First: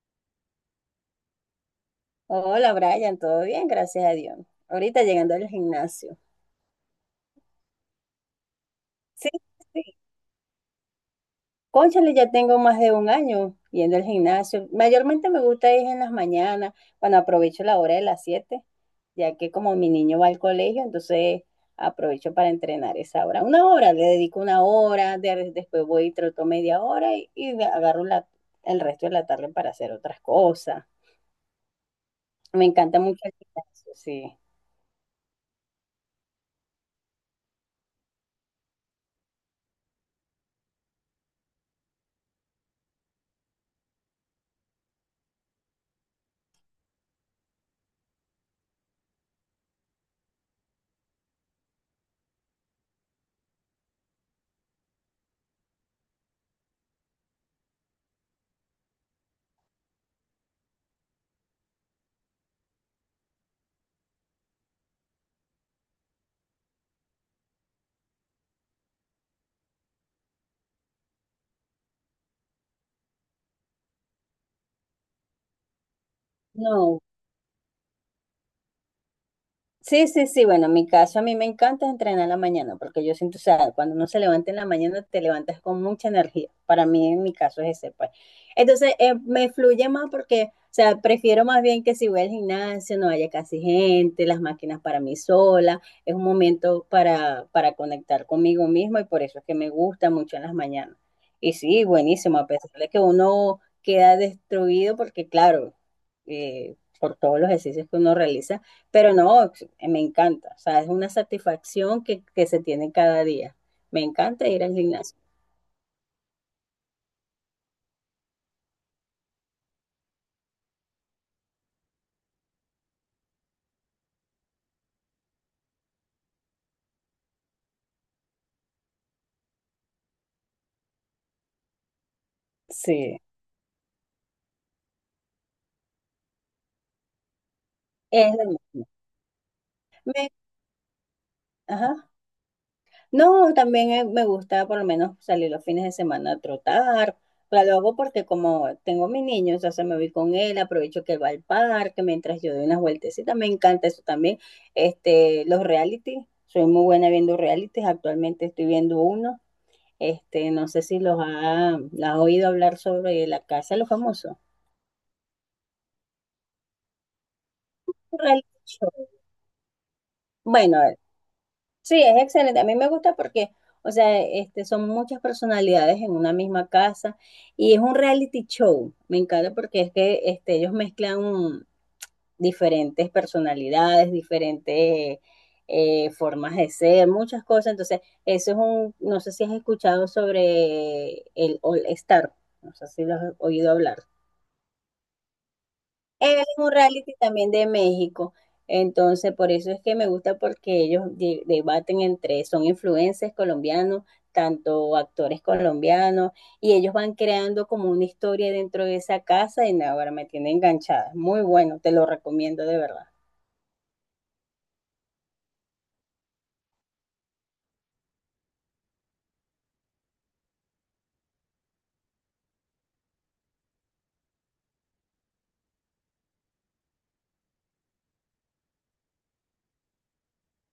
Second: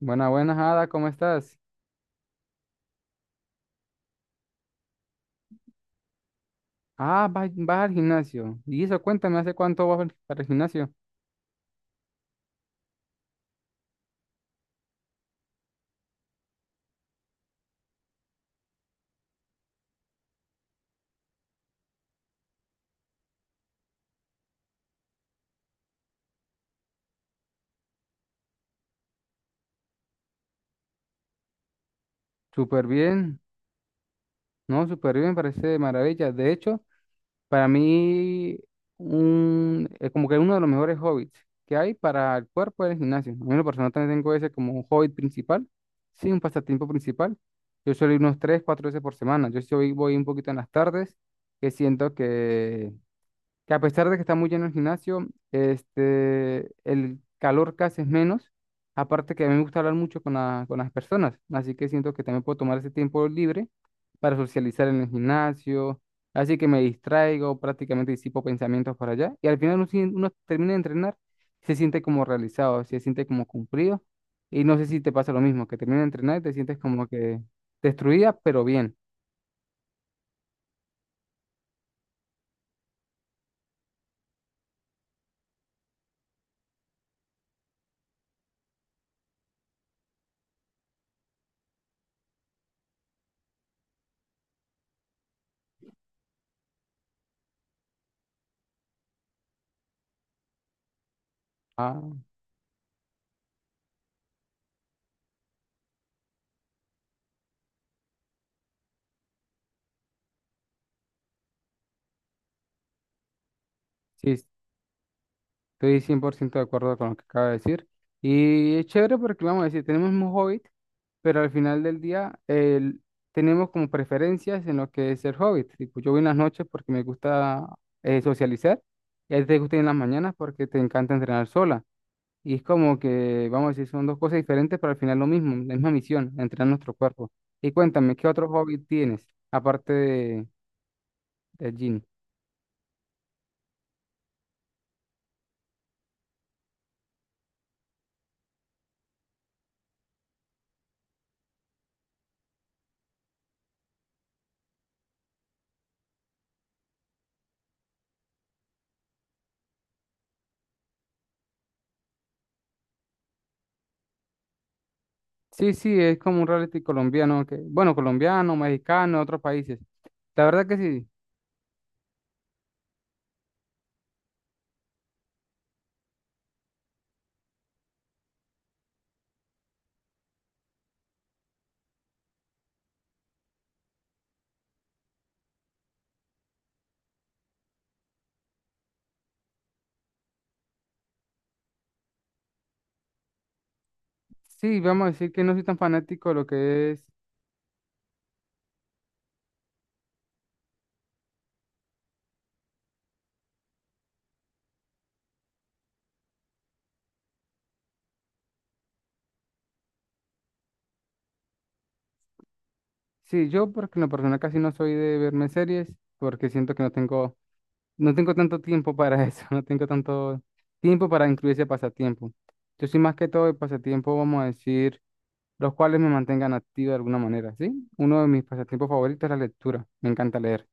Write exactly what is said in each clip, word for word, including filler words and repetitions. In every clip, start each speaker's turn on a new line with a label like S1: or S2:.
S1: Buenas, buenas, Ada, ¿cómo estás?
S2: Hola Brian, todo bien, gracias a Dios. Ahorita llegando al gimnasio.
S1: Ah, vas, vas al gimnasio. Y eso,
S2: Sí,
S1: cuéntame, ¿hace
S2: sí.
S1: cuánto vas al- para el gimnasio?
S2: Cónchale, ya tengo más de un año yendo al gimnasio. Mayormente me gusta ir en las mañanas, cuando aprovecho la hora de las siete, ya que como mi niño va al colegio, entonces aprovecho para entrenar esa hora. Una hora, le dedico una hora, de- después voy y troto media hora y, y agarro la- el resto de la tarde para hacer otras cosas. Me
S1: Súper
S2: encanta mucho el
S1: bien,
S2: gimnasio, sí.
S1: no, súper bien, parece de maravilla. De hecho, para mí, un, es como que uno de los mejores hobbies que hay para el cuerpo es el gimnasio. A mí, en lo personal, también tengo ese como un hobby principal, sí, un pasatiempo principal. Yo suelo ir unos tres, cuatro veces por semana. Yo sí voy voy un poquito en las tardes, que siento que que a pesar de que está muy lleno el gimnasio, este, el calor casi es menos. Aparte que a mí me gusta hablar mucho con, la- con las personas, así que siento que también puedo tomar ese tiempo libre para socializar en el gimnasio, así que me distraigo, prácticamente disipo pensamientos para allá y al final uno, sien- uno termina de entrenar, se siente como realizado, se siente como cumplido y no sé si te pasa lo mismo, que termina de entrenar y te sientes
S2: No,
S1: como que destruida, pero bien.
S2: Sí, sí, sí. Bueno, en mi caso a mí me encanta entrenar en la mañana porque yo siento, o sea, cuando uno se levanta en la mañana te levantas con mucha energía. Para mí, en mi caso es ese, pues. Entonces, eh, me fluye más porque, o sea, prefiero más bien que si voy al gimnasio no haya casi gente, las máquinas para mí sola. Es un momento para, para conectar conmigo mismo y por eso es que me gusta mucho en las mañanas. Y sí,
S1: Ah,
S2: buenísimo, a pesar de que uno queda destruido porque, claro, eh, por todos los ejercicios que uno realiza pero no, me encanta, o sea, es una satisfacción que, que se tiene cada día. Me
S1: sí,
S2: encanta ir al gimnasio.
S1: estoy cien por ciento de acuerdo con lo que acaba de decir. Y es chévere porque, vamos a decir, tenemos un hobbit, pero al final del día el- tenemos como preferencias en lo que es el hobbit. Tipo, yo voy en las noches porque me gusta eh, socializar, y a ti te gusta ir en las mañanas porque te encanta entrenar sola. Y es como
S2: Sí.
S1: que, vamos a decir, son dos cosas diferentes, pero al final lo mismo, la misma misión, entrenar nuestro cuerpo. Y cuéntame, ¿qué
S2: Es lo
S1: otro hobbit
S2: mismo.
S1: tienes aparte
S2: Me-
S1: de, del gym?
S2: ajá. No, también eh, me gusta por lo menos salir los fines de semana a trotar. Claro, lo hago porque como tengo a mi niño, entonces me voy con él, aprovecho que él va al parque mientras yo doy unas vueltecitas. Me encanta eso también. Este, los reality, soy muy buena viendo realities. Actualmente estoy viendo uno. Este, no sé si los ha, la has oído hablar sobre la Casa de los Famosos.
S1: Sí, sí, es como un reality colombiano, que, bueno,
S2: Un reality
S1: colombiano,
S2: show.
S1: mexicano, otros países. La verdad que
S2: Bueno, eh,
S1: sí,
S2: sí, es excelente. A mí me gusta porque, o sea, este, son muchas personalidades en una misma casa y es un reality show. Me encanta porque es que este, ellos mezclan un- diferentes personalidades, diferentes eh, formas de ser, muchas cosas. Entonces, eso es un, no sé si has escuchado sobre el All Star. No sé si lo has oído hablar.
S1: sí, vamos a decir que no soy tan fanático de
S2: Él es
S1: lo
S2: un
S1: que es.
S2: reality también de México. Entonces, por eso es que me gusta porque ellos de- debaten entre, son influencers colombianos, tanto actores colombianos, y ellos van creando como una historia dentro de esa casa y nada, ahora me tiene enganchada. Muy bueno, te lo recomiendo de verdad.
S1: Sí, yo porque en lo personal casi no soy de verme series, porque siento que no tengo, no tengo tanto tiempo para eso, no tengo tanto tiempo para incluir ese pasatiempo. Yo soy más que todo de pasatiempo, vamos a decir, los cuales me mantengan activo de alguna manera, ¿sí? Uno de mis pasatiempos favoritos es la lectura, me encanta leer.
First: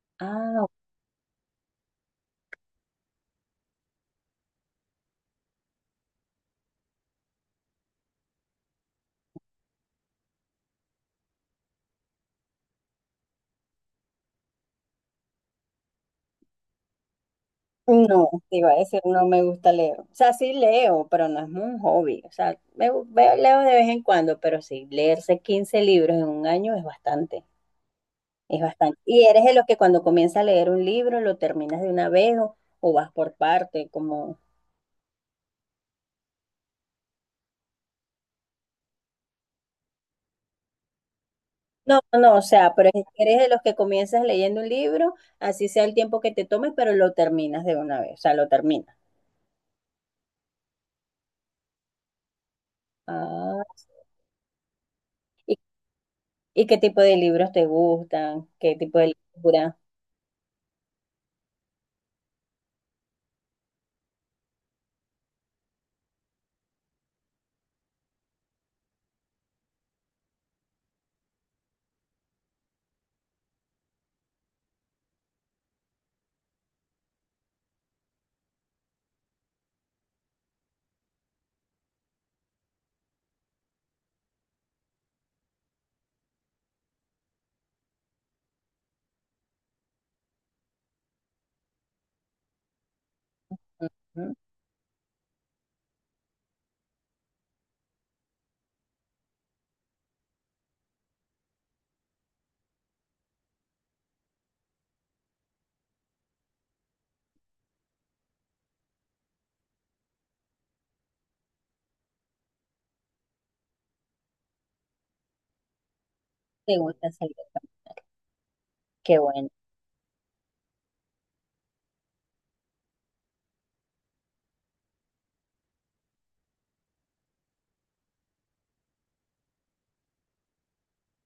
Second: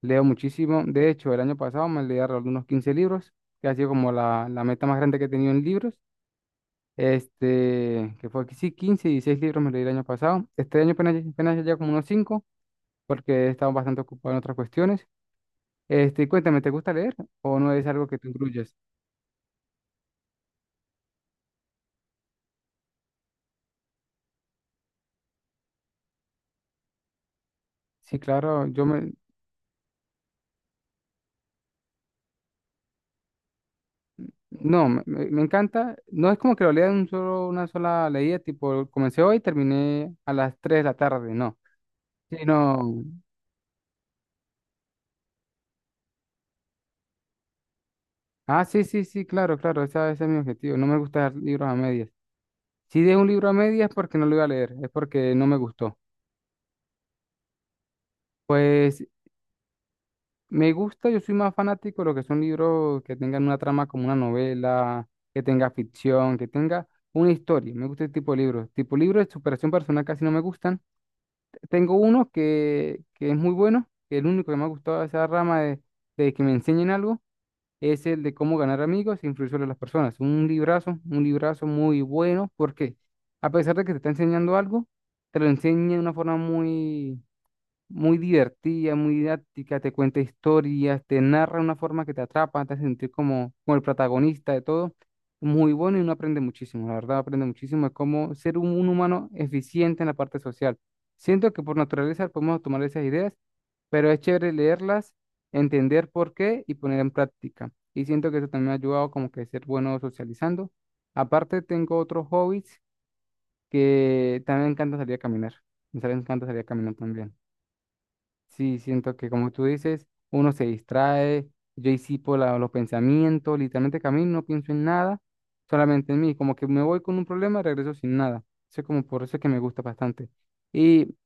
S1: Leo
S2: Ah,
S1: muchísimo. De hecho, el año pasado me leí alrededor de unos quince libros, que ha sido como la, la meta más grande que he tenido en libros. Este, que fue que sí, quince y dieciséis libros me leí el año pasado. Este año apenas, apenas ya como unos cinco, porque he estado bastante ocupado en otras cuestiones. Este, y cuéntame, ¿te gusta leer o no es algo que te
S2: no, te iba
S1: incluyes?
S2: a decir, no me gusta leer. O sea, sí leo, pero no es un hobby. O sea, me, gu- veo- leo de vez en cuando, pero sí, leerse quince libros en un año es bastante.
S1: Sí,
S2: Es
S1: claro, yo
S2: bastante.
S1: me...
S2: Y eres de los que cuando comienza a leer un libro lo terminas de una vez o, o vas por parte, como...
S1: No, me, me- me encanta. No es como que lo lea en un solo, una sola leída, tipo, comencé hoy y terminé a las tres de la tarde, no.
S2: No, no, no, o sea, pero
S1: Sino
S2: es- eres de los que comienzas leyendo un libro, así sea el tiempo que te tome, pero lo terminas de una vez, o sea, lo
S1: ah, sí,
S2: terminas.
S1: sí, sí, claro, claro, esa- ese es mi objetivo. No me gusta dar libros a medias. Si de un libro a
S2: Ah,
S1: medias es porque no lo iba a leer, es porque no me
S2: ¿y,
S1: gustó.
S2: y qué tipo de libros te gustan? ¿Qué tipo
S1: Pues
S2: de lectura?
S1: me gusta, yo soy más fanático de lo que son libros que tengan una trama como una novela, que tenga ficción, que tenga una historia. Me gusta ese tipo de libros. Tipo libros de superación personal casi no me gustan. Tengo uno que, que es muy bueno, que es el único que me ha gustado de esa rama de, de que me enseñen algo es el de cómo ganar amigos e influir sobre las personas. Un librazo, un librazo muy bueno, porque a pesar de que te está enseñando algo, te lo enseña de una forma muy, muy divertida, muy didáctica, te cuenta historias, te narra de una forma que te atrapa, te hace sentir como, como el
S2: Ujú,
S1: protagonista de todo. Muy bueno y uno aprende muchísimo, la verdad, aprende muchísimo de cómo ser un, un humano eficiente en la parte social. Siento que por naturaleza podemos tomar esas ideas, pero es chévere leerlas, entender por qué y poner en práctica. Y siento que eso también me ha ayudado como que a ser bueno socializando. Aparte, tengo otros hobbies que también me encanta salir a caminar. Me sale- me encanta salir a
S2: ¿Te
S1: caminar
S2: gusta
S1: también.
S2: salir a caminar?
S1: Sí, siento
S2: Qué
S1: que
S2: bueno.
S1: como tú dices, uno se distrae, yo disipo la- los pensamientos, literalmente camino, no pienso en nada, solamente en mí, como que me voy con un problema y regreso sin nada. Eso es como por eso es que me gusta bastante. Y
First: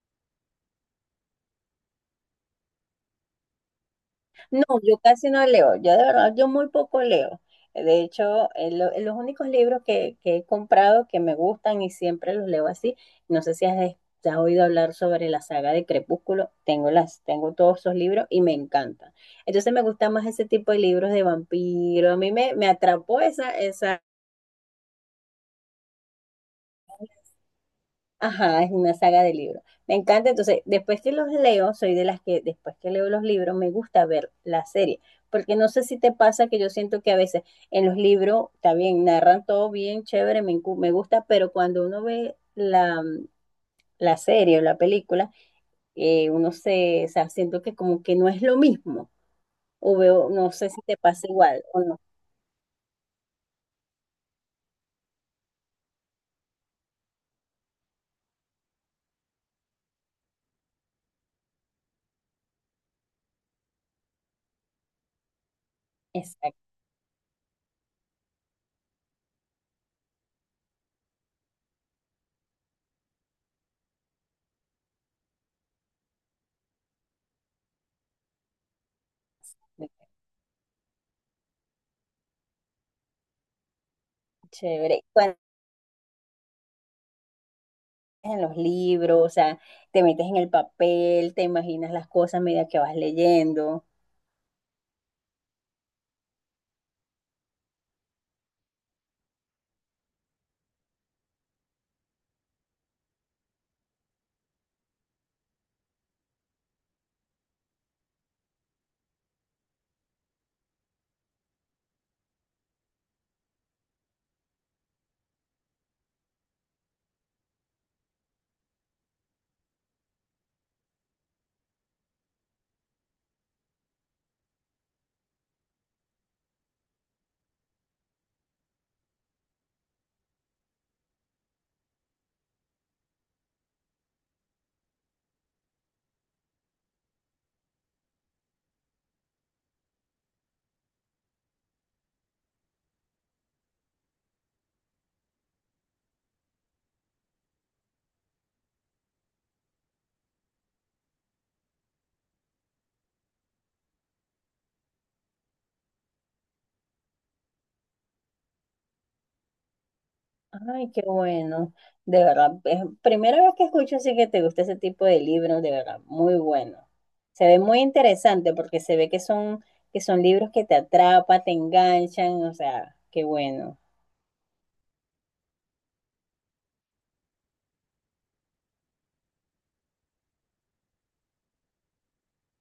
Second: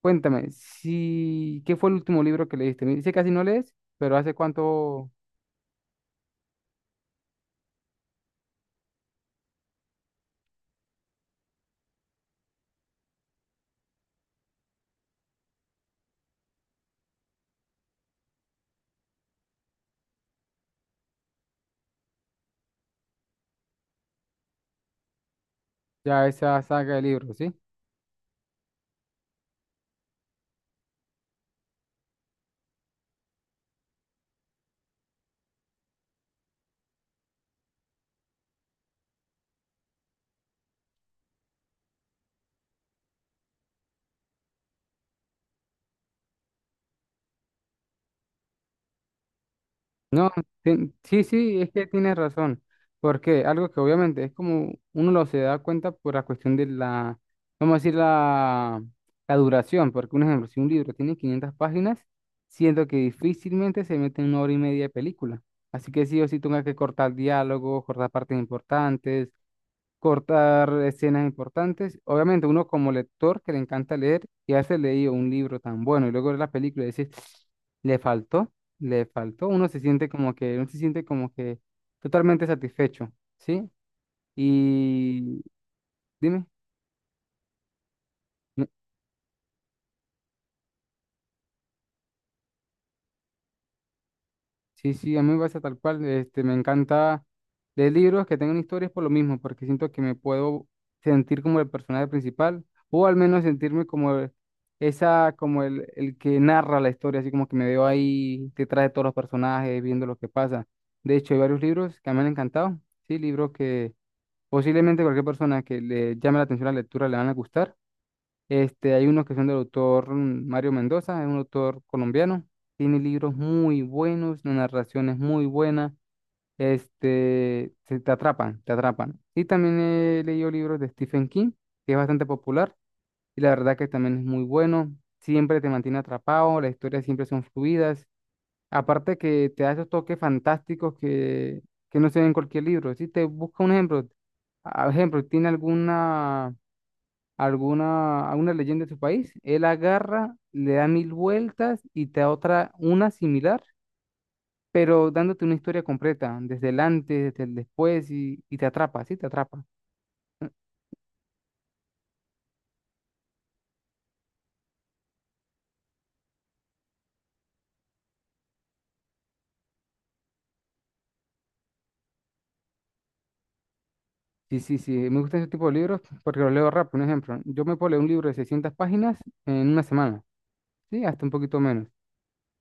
S1: cuéntame, si, ¿qué fue el último libro que leíste? Me dice que casi no lees, pero ¿hace
S2: No, yo
S1: cuánto
S2: casi no leo, yo de verdad, yo muy poco leo. De hecho, eh, lo- eh, los únicos libros que, que he comprado que me gustan y siempre los leo así, no sé si has, es- has oído hablar sobre la saga de Crepúsculo, tengo, las, tengo todos esos libros y me encantan. Entonces me gusta más ese tipo de libros de vampiro, a mí me, me atrapó esa, esa
S1: ya esa saga de libros, sí?
S2: Ajá, es una saga de libros. Me encanta, entonces, después que los leo, soy de las que después que leo los libros me gusta ver la serie, porque no sé si te pasa que yo siento que a veces en los libros, está bien, narran todo bien, chévere, me, encu- me gusta, pero cuando uno ve la, la serie o la película, eh, uno se, o sea, siento que como que no es lo mismo, o veo,
S1: No,
S2: no sé si
S1: tien-
S2: te
S1: sí,
S2: pasa
S1: sí,
S2: igual
S1: es
S2: o
S1: que
S2: no.
S1: tienes razón, porque algo que obviamente es como uno lo se da cuenta por la cuestión de la, vamos a decir, la, la duración, porque un ejemplo, si un libro tiene quinientas páginas, siento que difícilmente se mete en una hora y media de película, así que sí o sí tenga
S2: Exacto,
S1: que cortar diálogos, cortar partes importantes, cortar escenas importantes. Obviamente, uno como lector que le encanta leer y hace leído un libro tan bueno y luego ver la película y decir, le faltó, le faltó, uno se siente como que, uno se siente como que totalmente satisfecho, ¿sí?
S2: chévere.
S1: Y dime,
S2: en los libros, o sea, te metes en el papel, te imaginas las cosas a medida que vas leyendo.
S1: sí, sí, a mí me pasa tal cual. Este, me encanta leer libros que tengan historias por lo mismo, porque siento que me puedo sentir como el personaje principal, o al menos sentirme como el- esa, como el, el que narra la historia, así como que me veo ahí detrás de todos los personajes, viendo lo que pasa. De hecho, hay varios libros que me han encantado, sí, libros que posiblemente cualquier persona que le llame la atención la lectura le van a gustar. Este, hay unos que son del autor mm, Mario Mendoza, es un autor colombiano. Tiene libros muy buenos, la narración es muy buena. Este, se te atrapan, te atrapan. Y también he leído libros de Stephen King, que es bastante popular, y la verdad que también es muy bueno. Siempre te mantiene atrapado, las historias siempre son fluidas. Aparte que te da esos toques fantásticos que, que no se ven en cualquier libro. Si te busca un ejemplo, a- ejemplo, ¿tiene alguna alguna, alguna leyenda de su país, él agarra, le da mil vueltas y te da otra, una similar, pero dándote una historia completa, desde el antes, desde el después, y, y te atrapa, sí, te atrapa.
S2: Ay, qué bueno. De verdad, es primera vez que escucho así que te gusta ese tipo de libros, de verdad, muy bueno. Se ve muy interesante porque se ve que son, que son libros que te atrapan, te enganchan, o sea, qué bueno.
S1: Sí, sí, sí, me gustan ese tipo de libros porque los leo rápido. Un ejemplo, yo me puedo leer un libro de seiscientas páginas en una semana, sí, hasta un poquito menos.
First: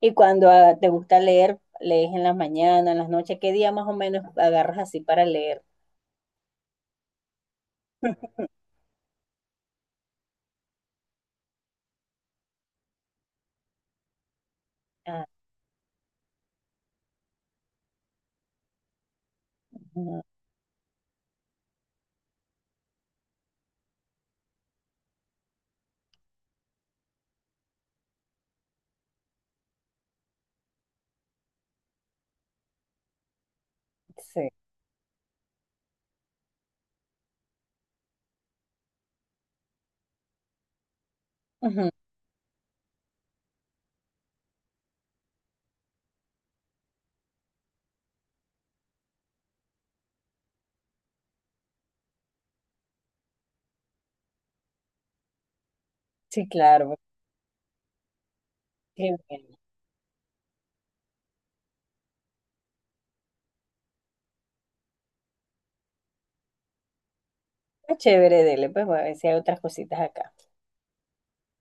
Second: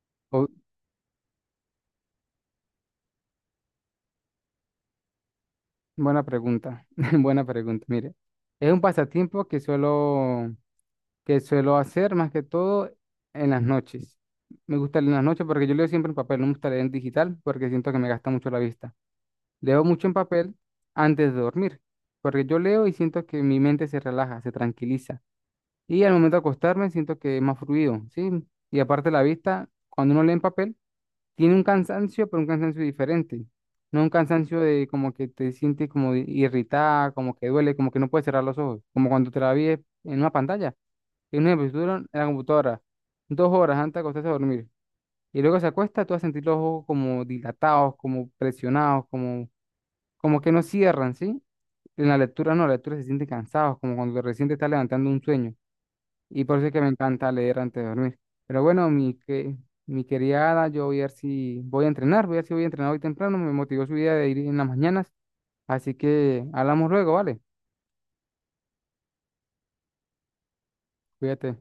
S2: Y
S1: O-
S2: cuando ah, te gusta leer, lees en las mañanas, en las noches, ¿qué día más o menos agarras así para leer?
S1: buena pregunta, buena pregunta, mire. Es un pasatiempo que suelo que suelo hacer más que todo en las noches. Me gusta leer en las
S2: Ah,
S1: noches porque yo leo siempre en papel, no me gusta leer en digital porque siento que me gasta mucho la vista. Leo mucho en
S2: ujú,
S1: papel antes de dormir, porque yo leo y siento que mi mente se relaja, se tranquiliza. Y al momento de acostarme siento que es más fluido, ¿sí? Y aparte la vista, cuando uno lee en papel, tiene un cansancio, pero un cansancio diferente. No un
S2: sí,
S1: cansancio de como que te sientes como irritada, como que duele, como que no puedes cerrar los ojos, como cuando te la vi en una pantalla. En un ejemplo, si tú
S2: Ujú,
S1: duras en la computadora, dos horas antes de acostarse a dormir, y luego se acuesta, tú vas a sentir los ojos como dilatados, como presionados, como, como que no cierran, ¿sí? En la lectura no, la lectura se siente cansados, como cuando recién te estás levantando un sueño. Y
S2: sí,
S1: por eso es que me
S2: claro,
S1: encanta leer antes de dormir. Pero bueno,
S2: qué
S1: mi, que,
S2: bueno.
S1: mi querida Ada, yo voy a ver si voy a entrenar, voy a ver si voy a entrenar hoy temprano, me motivó su idea de ir en las mañanas, así que hablamos luego, ¿vale?
S2: Está chévere, dele, pues voy a ver si hay otras cositas acá.
S1: Cuídate.